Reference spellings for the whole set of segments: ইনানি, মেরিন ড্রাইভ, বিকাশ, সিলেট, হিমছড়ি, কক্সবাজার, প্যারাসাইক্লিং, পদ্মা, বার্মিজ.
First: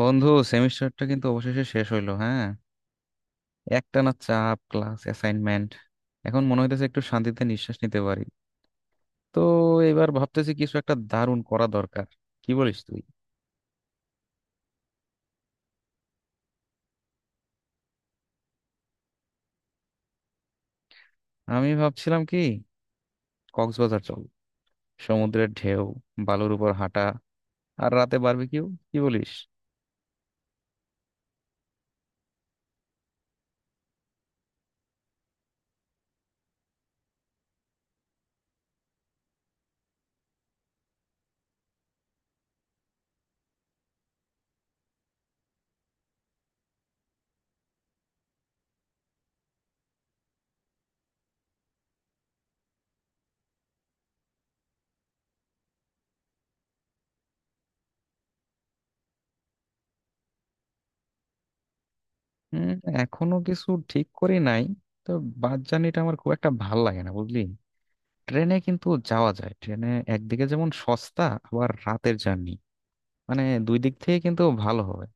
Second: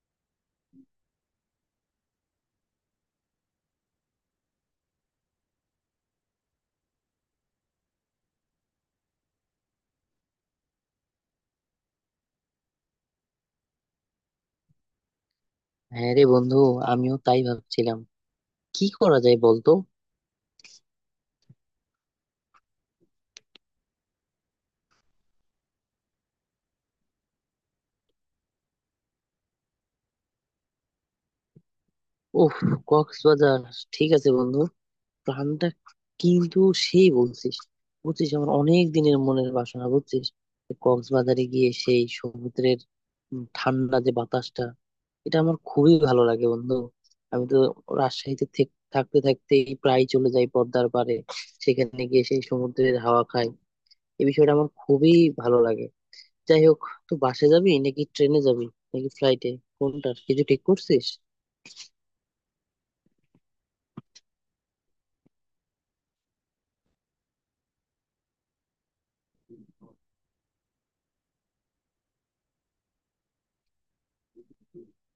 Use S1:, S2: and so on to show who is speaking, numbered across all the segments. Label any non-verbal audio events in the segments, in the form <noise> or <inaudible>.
S1: বন্ধু, সেমিস্টারটা কিন্তু অবশেষে শেষ হইলো। হ্যাঁ, একটানা চাপ, ক্লাস, অ্যাসাইনমেন্ট। এখন মনে হইতেছে একটু শান্তিতে নিঃশ্বাস নিতে পারি। তো এবার ভাবতেছি কিছু একটা দারুণ করা দরকার। কি বলিস তুই?
S2: হ্যাঁ রে বন্ধু, আমিও তাই ভাবছিলাম। কি করা যায় বলতো?
S1: আমি ভাবছিলাম কি, কক্সবাজার চল। সমুদ্রের ঢেউ, বালুর উপর হাঁটা, আর রাতে বারবিকিউ। কি বলিস?
S2: ওহ, কক্সবাজার, ঠিক আছে বন্ধু। প্ল্যানটা কিন্তু সেই বলছিস। বুঝছিস আমার অনেক দিনের মনের বাসনা বুঝছিস। কক্সবাজারে গিয়ে সেই সমুদ্রের ঠান্ডা যে বাতাসটা এটা আমার খুবই ভালো লাগে বন্ধু। আমি তো রাজশাহীতে থাকতে থাকতেই প্রায় চলে যাই পদ্মার পাড়ে। সেখানে গিয়ে সেই সমুদ্রের হাওয়া খাই। এই বিষয়টা আমার খুবই ভালো লাগে। যাই হোক, তো বাসে যাবি নাকি ট্রেনে যাবি, নাকি ফ্লাইটে? কোনটা কিছু ঠিক করছিস?
S1: হুম, এখনো কিছু ঠিক করি নাই। তো বাস জার্নিটা আমার খুব একটা ভাল লাগে না, বুঝলি। ট্রেনে কিন্তু যাওয়া যায়, ট্রেনে একদিকে যেমন সস্তা, আবার রাতের জার্নি, মানে দুই দিক থেকে কিন্তু ভালো হবে।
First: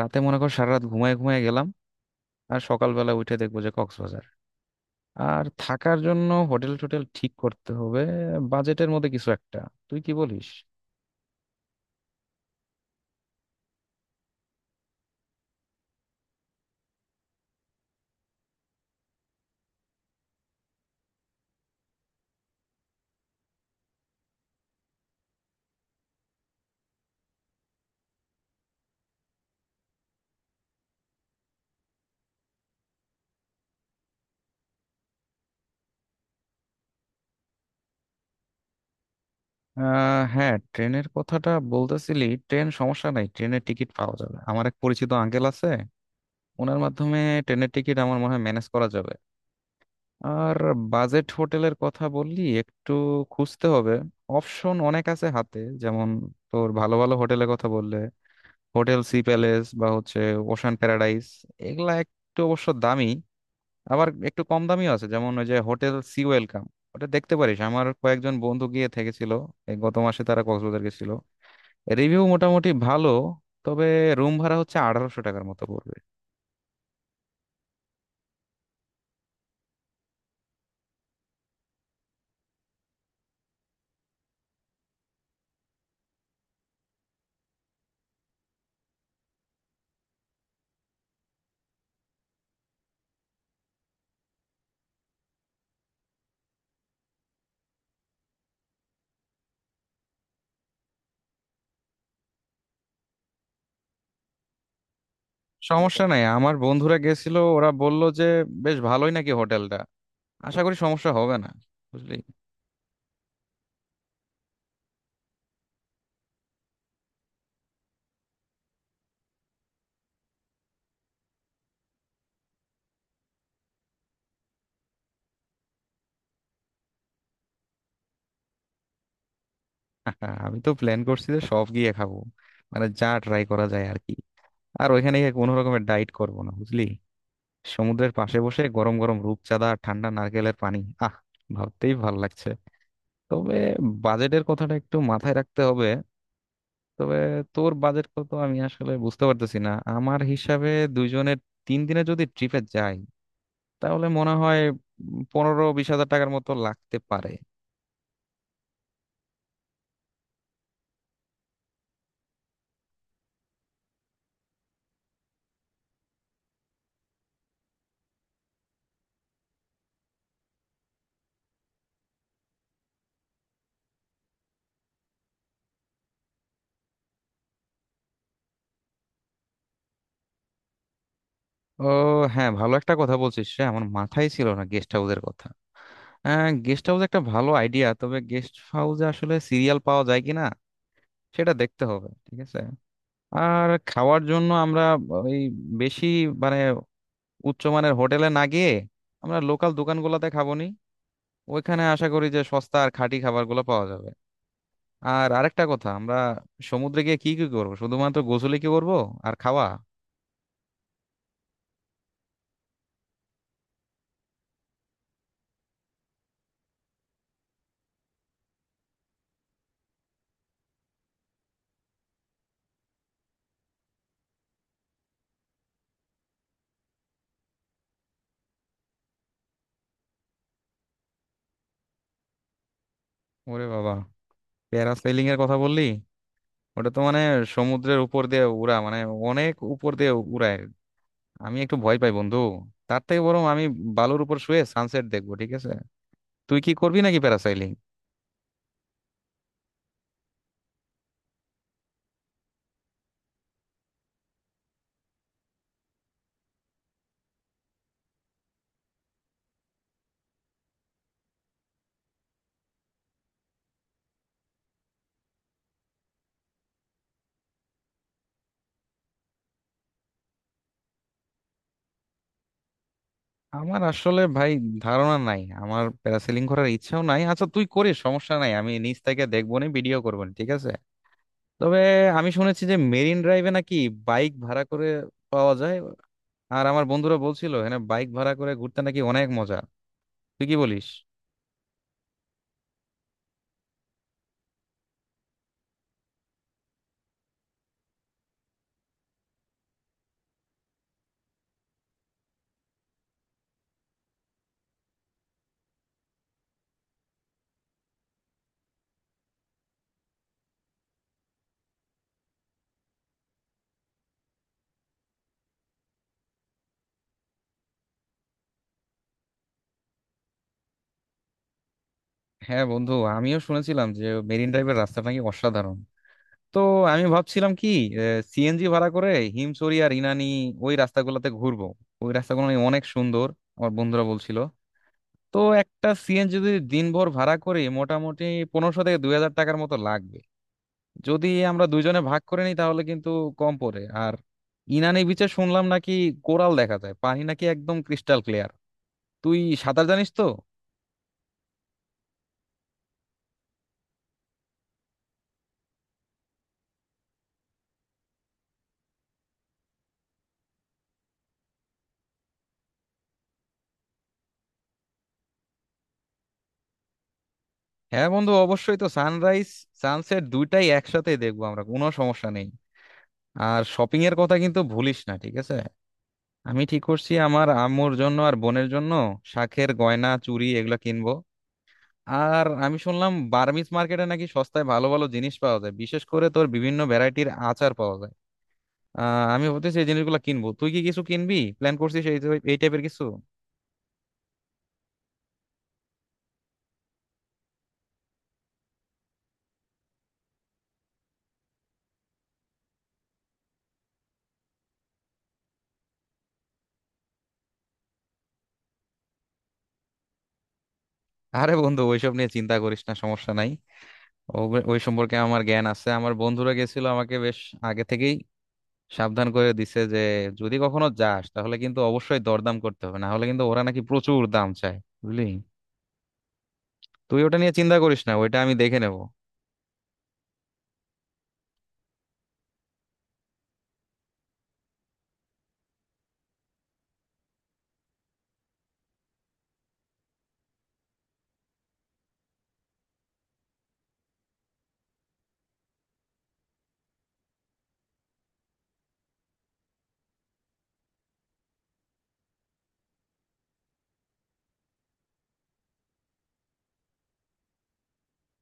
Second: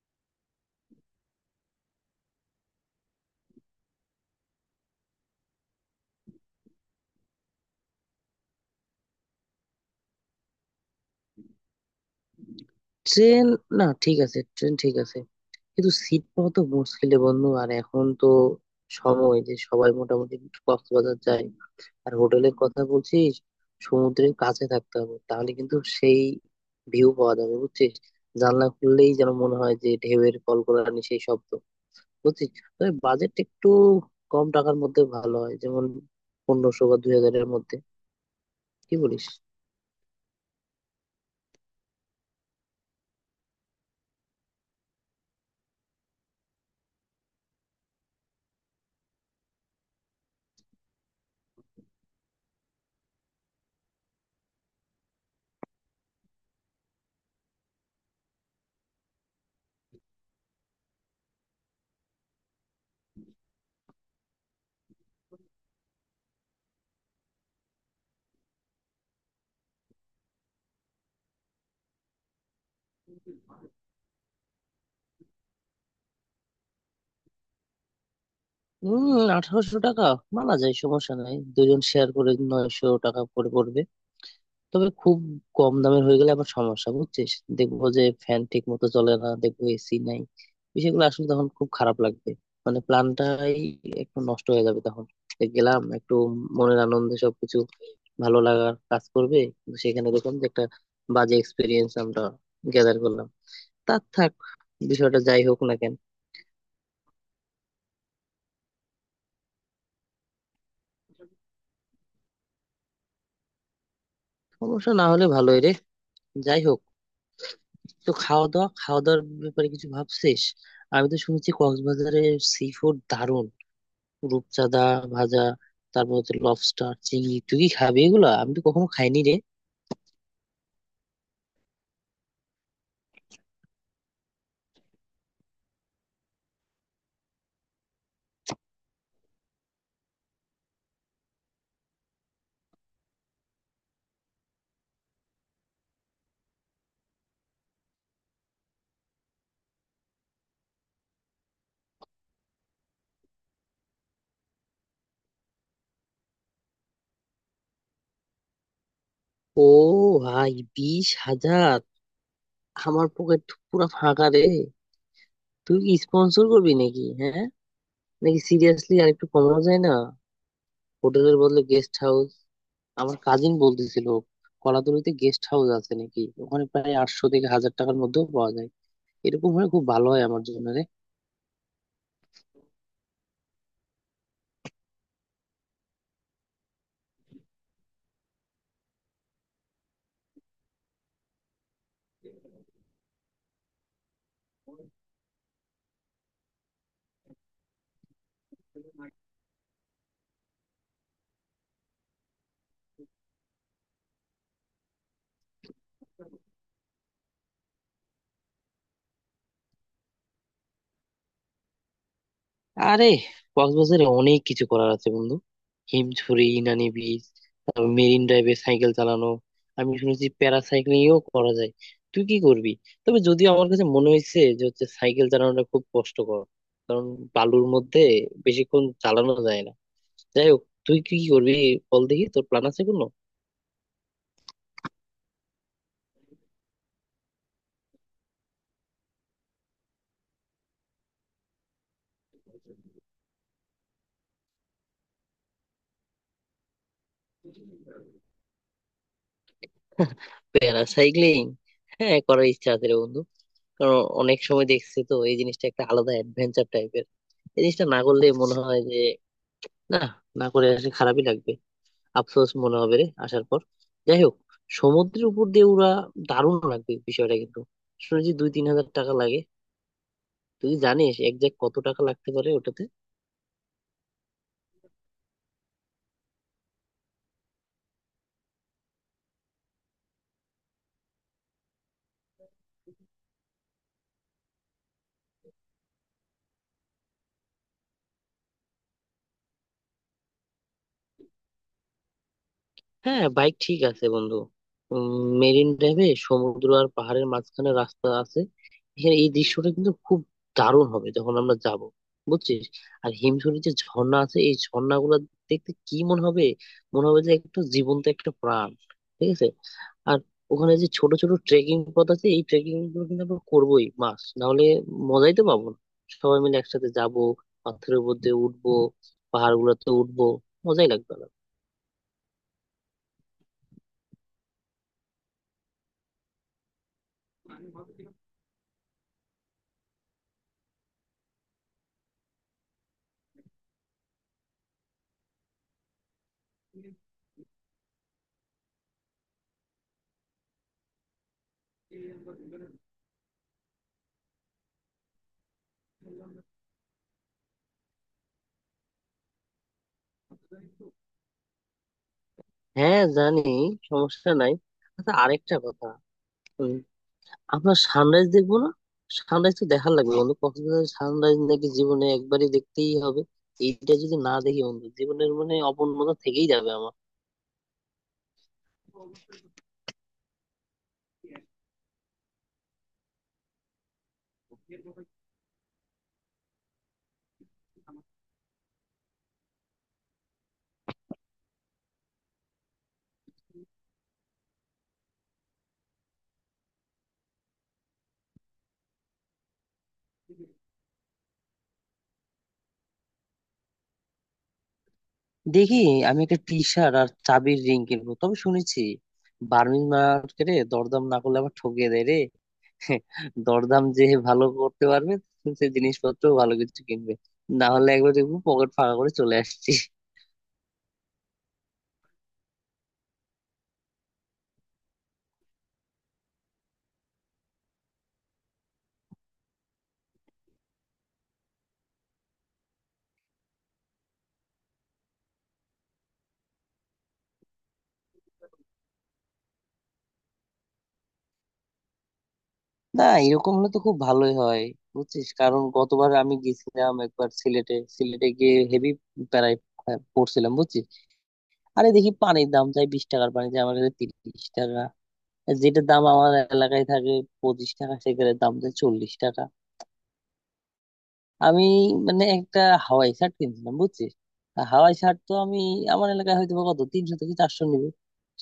S1: রাতে মনে কর সারা রাত ঘুমায় ঘুমায় গেলাম, আর সকালবেলা উঠে দেখবো যে কক্সবাজার। আর থাকার জন্য হোটেল টোটেল ঠিক করতে হবে, বাজেটের মধ্যে কিছু একটা। তুই কি বলিস?
S2: ট্রেন? না ঠিক আছে, ট্রেন ঠিক আছে। কিন্তু সিট পাওয়া তো মুশকিলে বন্ধু, আর এখন তো সময় যে সবাই মোটামুটি কক্সবাজার যায়। আর হোটেলের কথা বলছিস, সমুদ্রের কাছে থাকতে হবে তাহলে কিন্তু সেই ভিউ পাওয়া যাবে বুঝছিস। জানলা খুললেই যেন মনে হয় যে ঢেউয়ের কলকলানি সেই শব্দ বুঝছিস। তবে বাজেট একটু কম টাকার মধ্যে ভালো হয়, যেমন 1500 বা 2000-এর মধ্যে। কি বলিস?
S1: আহ হ্যাঁ, ট্রেনের কথাটা বলতেছিলি। ট্রেন সমস্যা নাই, ট্রেনের টিকিট পাওয়া যাবে। আমার এক পরিচিত আঙ্কেল আছে, ওনার মাধ্যমে ট্রেনের টিকিট আমার মনে হয় ম্যানেজ করা যাবে। আর বাজেট হোটেলের কথা বললি, একটু খুঁজতে হবে। অপশন অনেক আছে হাতে। যেমন তোর ভালো ভালো হোটেলের কথা বললে, হোটেল সি প্যালেস বা হচ্ছে ওশান প্যারাডাইস, এগুলা একটু অবশ্য দামি। আবার একটু কম দামিও আছে, যেমন ওই যে হোটেল সি ওয়েলকাম, ওটা দেখতে পারিস। আমার কয়েকজন বন্ধু গিয়ে থেকেছিল, এই গত মাসে তারা কক্সবাজার গেছিল। রিভিউ মোটামুটি ভালো। তবে রুম ভাড়া হচ্ছে 1800 টাকার মতো পড়বে।
S2: হম, 1800 টাকা মানা যায়, সমস্যা নাই। দুজন শেয়ার করে 900 টাকা করে পড়বে। তবে খুব কম দামের হয়ে গেলে আবার সমস্যা বুঝছিস। দেখবো যে ফ্যান ঠিক মতো চলে না, দেখবো এসি নাই, বিষয়গুলো আসলে তখন খুব খারাপ লাগবে। মানে প্ল্যানটাই একটু নষ্ট হয়ে যাবে তখন। এই গেলাম একটু মনের আনন্দে, সবকিছু ভালো লাগার কাজ করবে, কিন্তু সেখানে দেখলাম যে একটা বাজে এক্সপিরিয়েন্স আমরা গ্যাদার করলাম। তার থাক, বিষয়টা যাই হোক না কেন।
S1: সমস্যা নাই, আমার বন্ধুরা গেছিল, ওরা বলল যে বেশ ভালোই নাকি হোটেলটা। আশা করি সমস্যা হবে না, বুঝলি।
S2: সমস্যা না হলে ভালোই রে। যাই হোক, তো খাওয়া দাওয়া, খাওয়া দাওয়ার ব্যাপারে কিছু ভাবছিস? আমি তো শুনেছি কক্সবাজারে সি ফুড দারুণ। রূপচাঁদা ভাজা, তারপর হচ্ছে লবস্টার চিংড়ি, তুই কি খাবি এগুলো? আমি তো কখনো খাইনি রে।
S1: <laughs> আমি তো প্ল্যান করছি যে সব গিয়ে খাবো, মানে যা ট্রাই করা যায় আর কি। আর ওইখানে গিয়ে কোনো রকমের ডাইট করবো না, বুঝলি। সমুদ্রের পাশে বসে গরম গরম রূপচাঁদা আর ঠান্ডা নারকেলের পানি, আহ, ভাবতেই ভাল লাগছে। তবে বাজেটের কথাটা একটু মাথায় রাখতে হবে। তবে তোর বাজেট কত আমি আসলে বুঝতে পারতেছি না। আমার হিসাবে দুইজনের তিন দিনে যদি ট্রিপে যাই, তাহলে মনে হয় 15-20 হাজার টাকার মতো লাগতে পারে।
S2: ও ভাই, 20,000? আমার পকেট তো পুরো ফাঁকা রে। তুই কি স্পন্সর করবি নাকি? হ্যাঁ? নাকি সিরিয়াসলি আর একটু কমানো যায় না? হোটেলের বদলে গেস্ট হাউস, আমার কাজিন বলতেছিল কলাতলিতে গেস্ট হাউস আছে নাকি, ওখানে প্রায় 800 থেকে 1000 টাকার মধ্যেও পাওয়া যায়। এরকম হলে খুব ভালো হয় আমার জন্য রে।
S1: ও হ্যাঁ, ভালো একটা কথা বলছিস রে, আমার মাথায় ছিল না গেস্ট হাউসের কথা। হ্যাঁ, গেস্ট হাউস একটা ভালো আইডিয়া। তবে গেস্ট হাউসে আসলে সিরিয়াল পাওয়া যায় কিনা সেটা দেখতে হবে, ঠিক আছে। আর খাওয়ার জন্য আমরা ওই বেশি, মানে উচ্চমানের হোটেলে না গিয়ে, আমরা লোকাল দোকানগুলোতে খাবো নি। ওইখানে আশা করি যে সস্তা আর খাঁটি খাবারগুলো পাওয়া যাবে। আর আরেকটা কথা, আমরা সমুদ্রে গিয়ে কি কি করবো, শুধুমাত্র গোসলে কি করবো আর খাওয়া?
S2: আরে কক্সবাজারে অনেক কিছু করার আছে বন্ধু। হিমছড়ি, ইনানি বিচ, তারপর মেরিন ড্রাইভে সাইকেল চালানো। আমি শুনেছি প্যারাসাইক্লিংও করা যায়। তুই কি করবি? তবে যদিও আমার কাছে মনে হয়েছে যে হচ্ছে সাইকেল চালানোটা খুব কষ্টকর, কারণ বালুর মধ্যে বেশিক্ষণ চালানো যায় না। যাই হোক, তুই কি কি করবি বল দেখি, তোর প্ল্যান আছে কোনো?
S1: ওরে বাবা, প্যারাসেলিং এর কথা বললি! ওটা তো মানে সমুদ্রের উপর দিয়ে উড়া, মানে অনেক উপর দিয়ে উড়ায়। আমি একটু ভয় পাই বন্ধু। তার থেকে বরং আমি বালুর উপর শুয়ে সানসেট দেখবো, ঠিক আছে। তুই কি করবি নাকি প্যারাসেলিং?
S2: <laughs> প্যারাসাইক্লিং হ্যাঁ করার ইচ্ছা আছে রে বন্ধু। কারণ অনেক সময় দেখছি তো এই জিনিসটা একটা আলাদা অ্যাডভেঞ্চার টাইপের। এই জিনিসটা না করলে মনে হয় না, না করে আসলে খারাপই লাগবে, আফসোস মনে হবে রে আসার পর। যাই হোক, সমুদ্রের উপর দিয়ে উড়া দারুণ লাগবে বিষয়টা কিন্তু। শুনেছি 2-3 হাজার টাকা লাগে। তুই জানিস একজ্যাক্ট কত টাকা লাগতে পারে ওটাতে?
S1: আমার আসলে ভাই ধারণা নাই, আমার প্যারাসেলিং করার ইচ্ছাও নাই। আচ্ছা তুই করিস, সমস্যা নাই, আমি নিচ থেকে দেখবো নি, ভিডিও করবো নি, ঠিক আছে। তবে আমি শুনেছি যে মেরিন ড্রাইভে নাকি বাইক ভাড়া করে পাওয়া যায়। আর আমার বন্ধুরা বলছিল, হ্যাঁ, বাইক ভাড়া করে ঘুরতে নাকি অনেক মজা। তুই কি বলিস?
S2: হ্যাঁ বাইক ঠিক আছে বন্ধু। মেরিন ড্রাইভে সমুদ্র আর পাহাড়ের মাঝখানে রাস্তা আছে। এখানে এই দৃশ্যটা কিন্তু খুব দারুণ হবে যখন আমরা যাব বুঝছিস। আর হিমছড়ির যে ঝর্ণা আছে, এই ঝর্ণা গুলা দেখতে কি মনে হবে? মনে হবে যে একটা জীবন্ত একটা প্রাণ, ঠিক আছে। আর ওখানে যে ছোট ছোট ট্রেকিং পথ আছে, এই ট্রেকিং গুলো কিন্তু আমরা করবোই, মাস না হলে মজাই তো পাবো না। সবাই মিলে একসাথে যাব, পাথরের উপর দিয়ে উঠবো, পাহাড় গুলোতে উঠবো, মজাই লাগবে।
S1: হ্যাঁ বন্ধু, আমিও শুনেছিলাম যে মেরিন ড্রাইভের রাস্তা নাকি অসাধারণ। তো আমি ভাবছিলাম কি, সিএনজি ভাড়া করে হিমছড়ি আর ইনানি, ওই রাস্তাগুলোতে ঘুরবো। ওই রাস্তাগুলো নাকি অনেক সুন্দর, আমার বন্ধুরা বলছিল। তো একটা সিএনজি যদি দিনভর ভাড়া করি, মোটামুটি 1500 থেকে 2000 টাকার মতো লাগবে। যদি আমরা দুইজনে ভাগ করে নিই তাহলে কিন্তু কম পড়ে। আর ইনানি বিচে শুনলাম নাকি কোরাল দেখা যায়, পানি নাকি একদম ক্রিস্টাল ক্লিয়ার। তুই সাঁতার জানিস তো?
S2: হ্যাঁ জানি, সমস্যা নাই। আচ্ছা আরেকটা কথা, উম, আমরা সানরাইজ দেখবো না? সানরাইজ তো দেখা লাগবে বন্ধু, কক্সবাজারের সানরাইজ নাকি জীবনে একবারই দেখতেই হবে। এইটা যদি না দেখি বন্ধু জীবনের মানে অপূর্ণতা থেকেই যাবে আমার।
S1: হ্যাঁ বন্ধু, অবশ্যই তো, সানরাইজ সানসেট দুইটাই একসাথে দেখবো আমরা, কোনো সমস্যা নেই। আর শপিং এর কথা কিন্তু ভুলিস না, ঠিক আছে। আমি ঠিক করছি আমার আম্মুর জন্য আর বোনের জন্য শাঁখের গয়না, চুড়ি, এগুলো কিনবো। আর আমি শুনলাম বার্মিজ মার্কেটে নাকি সস্তায় ভালো ভালো জিনিস পাওয়া যায়, বিশেষ করে তোর বিভিন্ন ভ্যারাইটির আচার পাওয়া যায়। আহ, আমি ভাবতেছি এই জিনিসগুলো কিনবো। তুই কি কিছু কিনবি, প্ল্যান করছিস এই এই টাইপের কিছু?
S2: দেখি, আমি একটা টি শার্ট আর চাবির রিং কিনবো। তবে শুনেছি বার্মিজ মার্কেটে দরদাম না করলে আবার ঠকিয়ে দেয় রে। <laughs> দরদাম যে ভালো করতে পারবে সে জিনিসপত্র ভালো কিছু কিনবে, না হলে একবার দেখবো পকেট ফাঁকা করে চলে আসছি।
S1: আরে বন্ধু, ওইসব নিয়ে চিন্তা করিস না, সমস্যা নাই। ওই সম্পর্কে আমার জ্ঞান আছে। আমার বন্ধুরা গেছিল, আমাকে বেশ আগে থেকেই সাবধান করে দিছে যে যদি কখনো যাস তাহলে কিন্তু অবশ্যই দরদাম করতে হবে, না হলে কিন্তু ওরা নাকি প্রচুর দাম চায়, বুঝলি। তুই ওটা নিয়ে চিন্তা করিস না, ওইটা আমি দেখে নেব।
S2: না এরকম হলে তো খুব ভালোই হয় বুঝছিস। কারণ গতবার আমি গেছিলাম একবার সিলেটে, সিলেটে গিয়ে হেভি প্যারায় পড়ছিলাম বুঝছিস। আরে দেখি পানির দাম চাই 20 টাকার পানি, চাই আমার কাছে 30 টাকা, যেটার দাম আমার এলাকায় থাকে 25 টাকা সেখানে দাম চাই 40 টাকা। আমি মানে একটা হাওয়াই শার্ট কিনছিলাম বুঝছিস। আর হাওয়াই শার্ট তো আমি আমার এলাকায় হয়তো বা কত, 300 থেকে 400 নিবে,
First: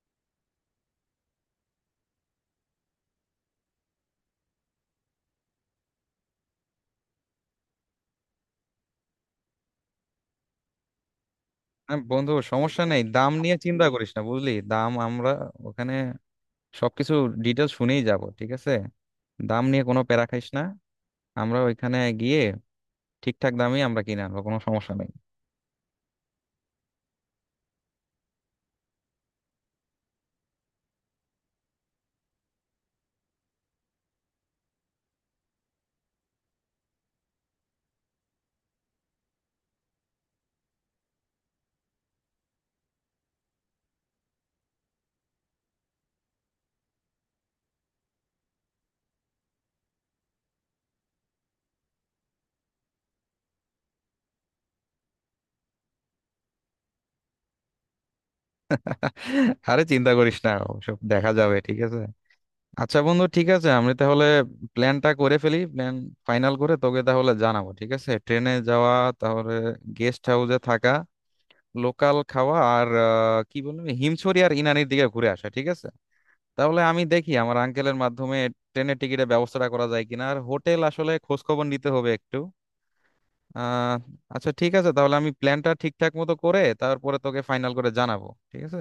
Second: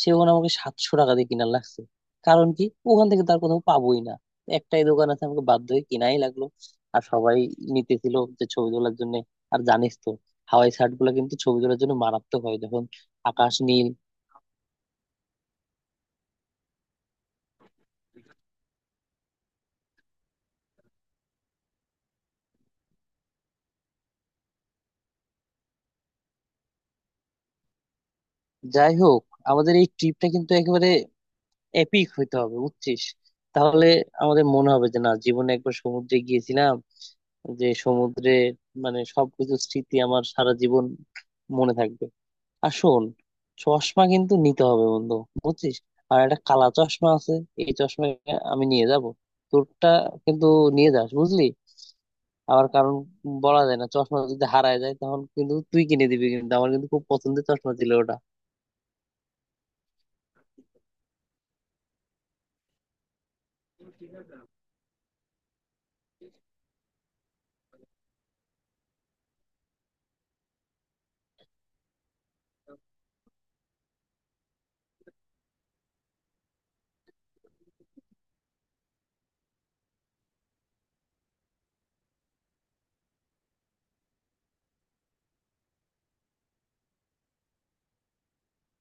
S2: সে ওখানে আমাকে 700 টাকা দিয়ে কিনা লাগছে। কারণ কি, ওখান থেকে তার কোথাও পাবোই না, একটাই দোকান আছে আমাকে বাধ্য হয়ে কিনাই লাগলো। আর সবাই নিতেছিল যে ছবি তোলার জন্য। আর জানিস তো হাওয়াই শার্ট গুলো কিন্তু ছবি তোলার জন্য
S1: হ্যাঁ বন্ধু,
S2: মারাত্মক হয়
S1: সমস্যা
S2: যখন
S1: নেই, দাম
S2: আকাশ
S1: নিয়ে চিন্তা
S2: নীল।
S1: করিস না, বুঝলি। দাম আমরা ওখানে সবকিছু ডিটেল শুনেই যাব, ঠিক আছে। দাম নিয়ে কোনো প্যারা খাইস না। আমরা ওইখানে গিয়ে ঠিকঠাক দামই আমরা কিনে আনবো, কোনো সমস্যা নেই।
S2: যাই হোক, আমাদের এই ট্রিপটা কিন্তু একেবারে এপিক হইতে হবে বুঝছিস। তাহলে আমাদের মনে হবে যে না, জীবনে একবার সমুদ্রে গিয়েছিলাম, যে সমুদ্রে মানে সবকিছু স্মৃতি আমার সারা জীবন মনে থাকবে। আর শোন, চশমা কিন্তু নিতে হবে বন্ধু বুঝছিস। আর একটা কালা চশমা আছে, এই চশমা আমি নিয়ে যাব। তোরটা কিন্তু নিয়ে যাস বুঝলি, আবার কারণ বলা যায় না চশমা যদি হারায় যায় তখন কিন্তু তুই কিনে দিবি কিন্তু, আমার কিন্তু খুব পছন্দের চশমা ছিল ওটা।
S1: <laughs> আরে চিন্তা করিস না, ওসব দেখা যাবে, ঠিক আছে। আচ্ছা বন্ধু, ঠিক আছে, আমি তাহলে প্ল্যানটা করে ফেলি, প্ল্যান ফাইনাল করে তোকে তাহলে জানাবো, ঠিক আছে। ট্রেনে যাওয়া, তাহলে গেস্ট হাউসে থাকা, লোকাল খাওয়া, আর কি বলবো, হিমছড়ি আর ইনানির দিকে ঘুরে আসা, ঠিক আছে। তাহলে আমি দেখি আমার আঙ্কেলের মাধ্যমে ট্রেনের টিকিটের ব্যবস্থাটা করা যায় কিনা, আর হোটেল আসলে খোঁজ খবর নিতে হবে একটু। আহ, আচ্ছা ঠিক আছে, তাহলে আমি প্ল্যানটা ঠিকঠাক মতো করে তারপরে তোকে ফাইনাল করে জানাবো, ঠিক আছে।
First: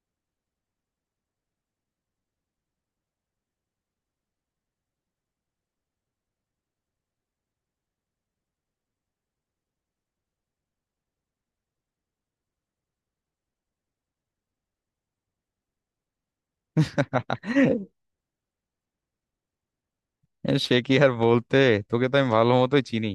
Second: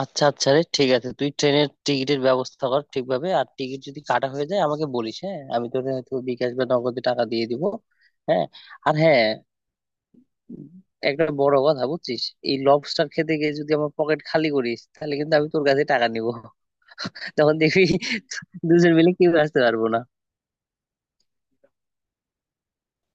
S2: আচ্ছা আচ্ছা রে ঠিক আছে, তুই ট্রেনের টিকিটের ব্যবস্থা কর ঠিকভাবে, আর টিকিট যদি কাটা হয়ে যায় আমাকে বলিস, হ্যাঁ আমি তোর হয়তো বিকাশ বা নগদে টাকা দিয়ে দিব। হ্যাঁ, আর হ্যাঁ একটা বড় কথা বুঝছিস, এই লবস্টার খেতে গিয়ে যদি আমার পকেট খালি করিস তাহলে কিন্তু আমি তোর কাছে টাকা নিব। তখন দেখবি
S1: <laughs>
S2: দুজন মিলে কেউ আসতে পারবো না।
S1: সে কি আর বলতে, তোকে তো আমি ভালো মতোই চিনি।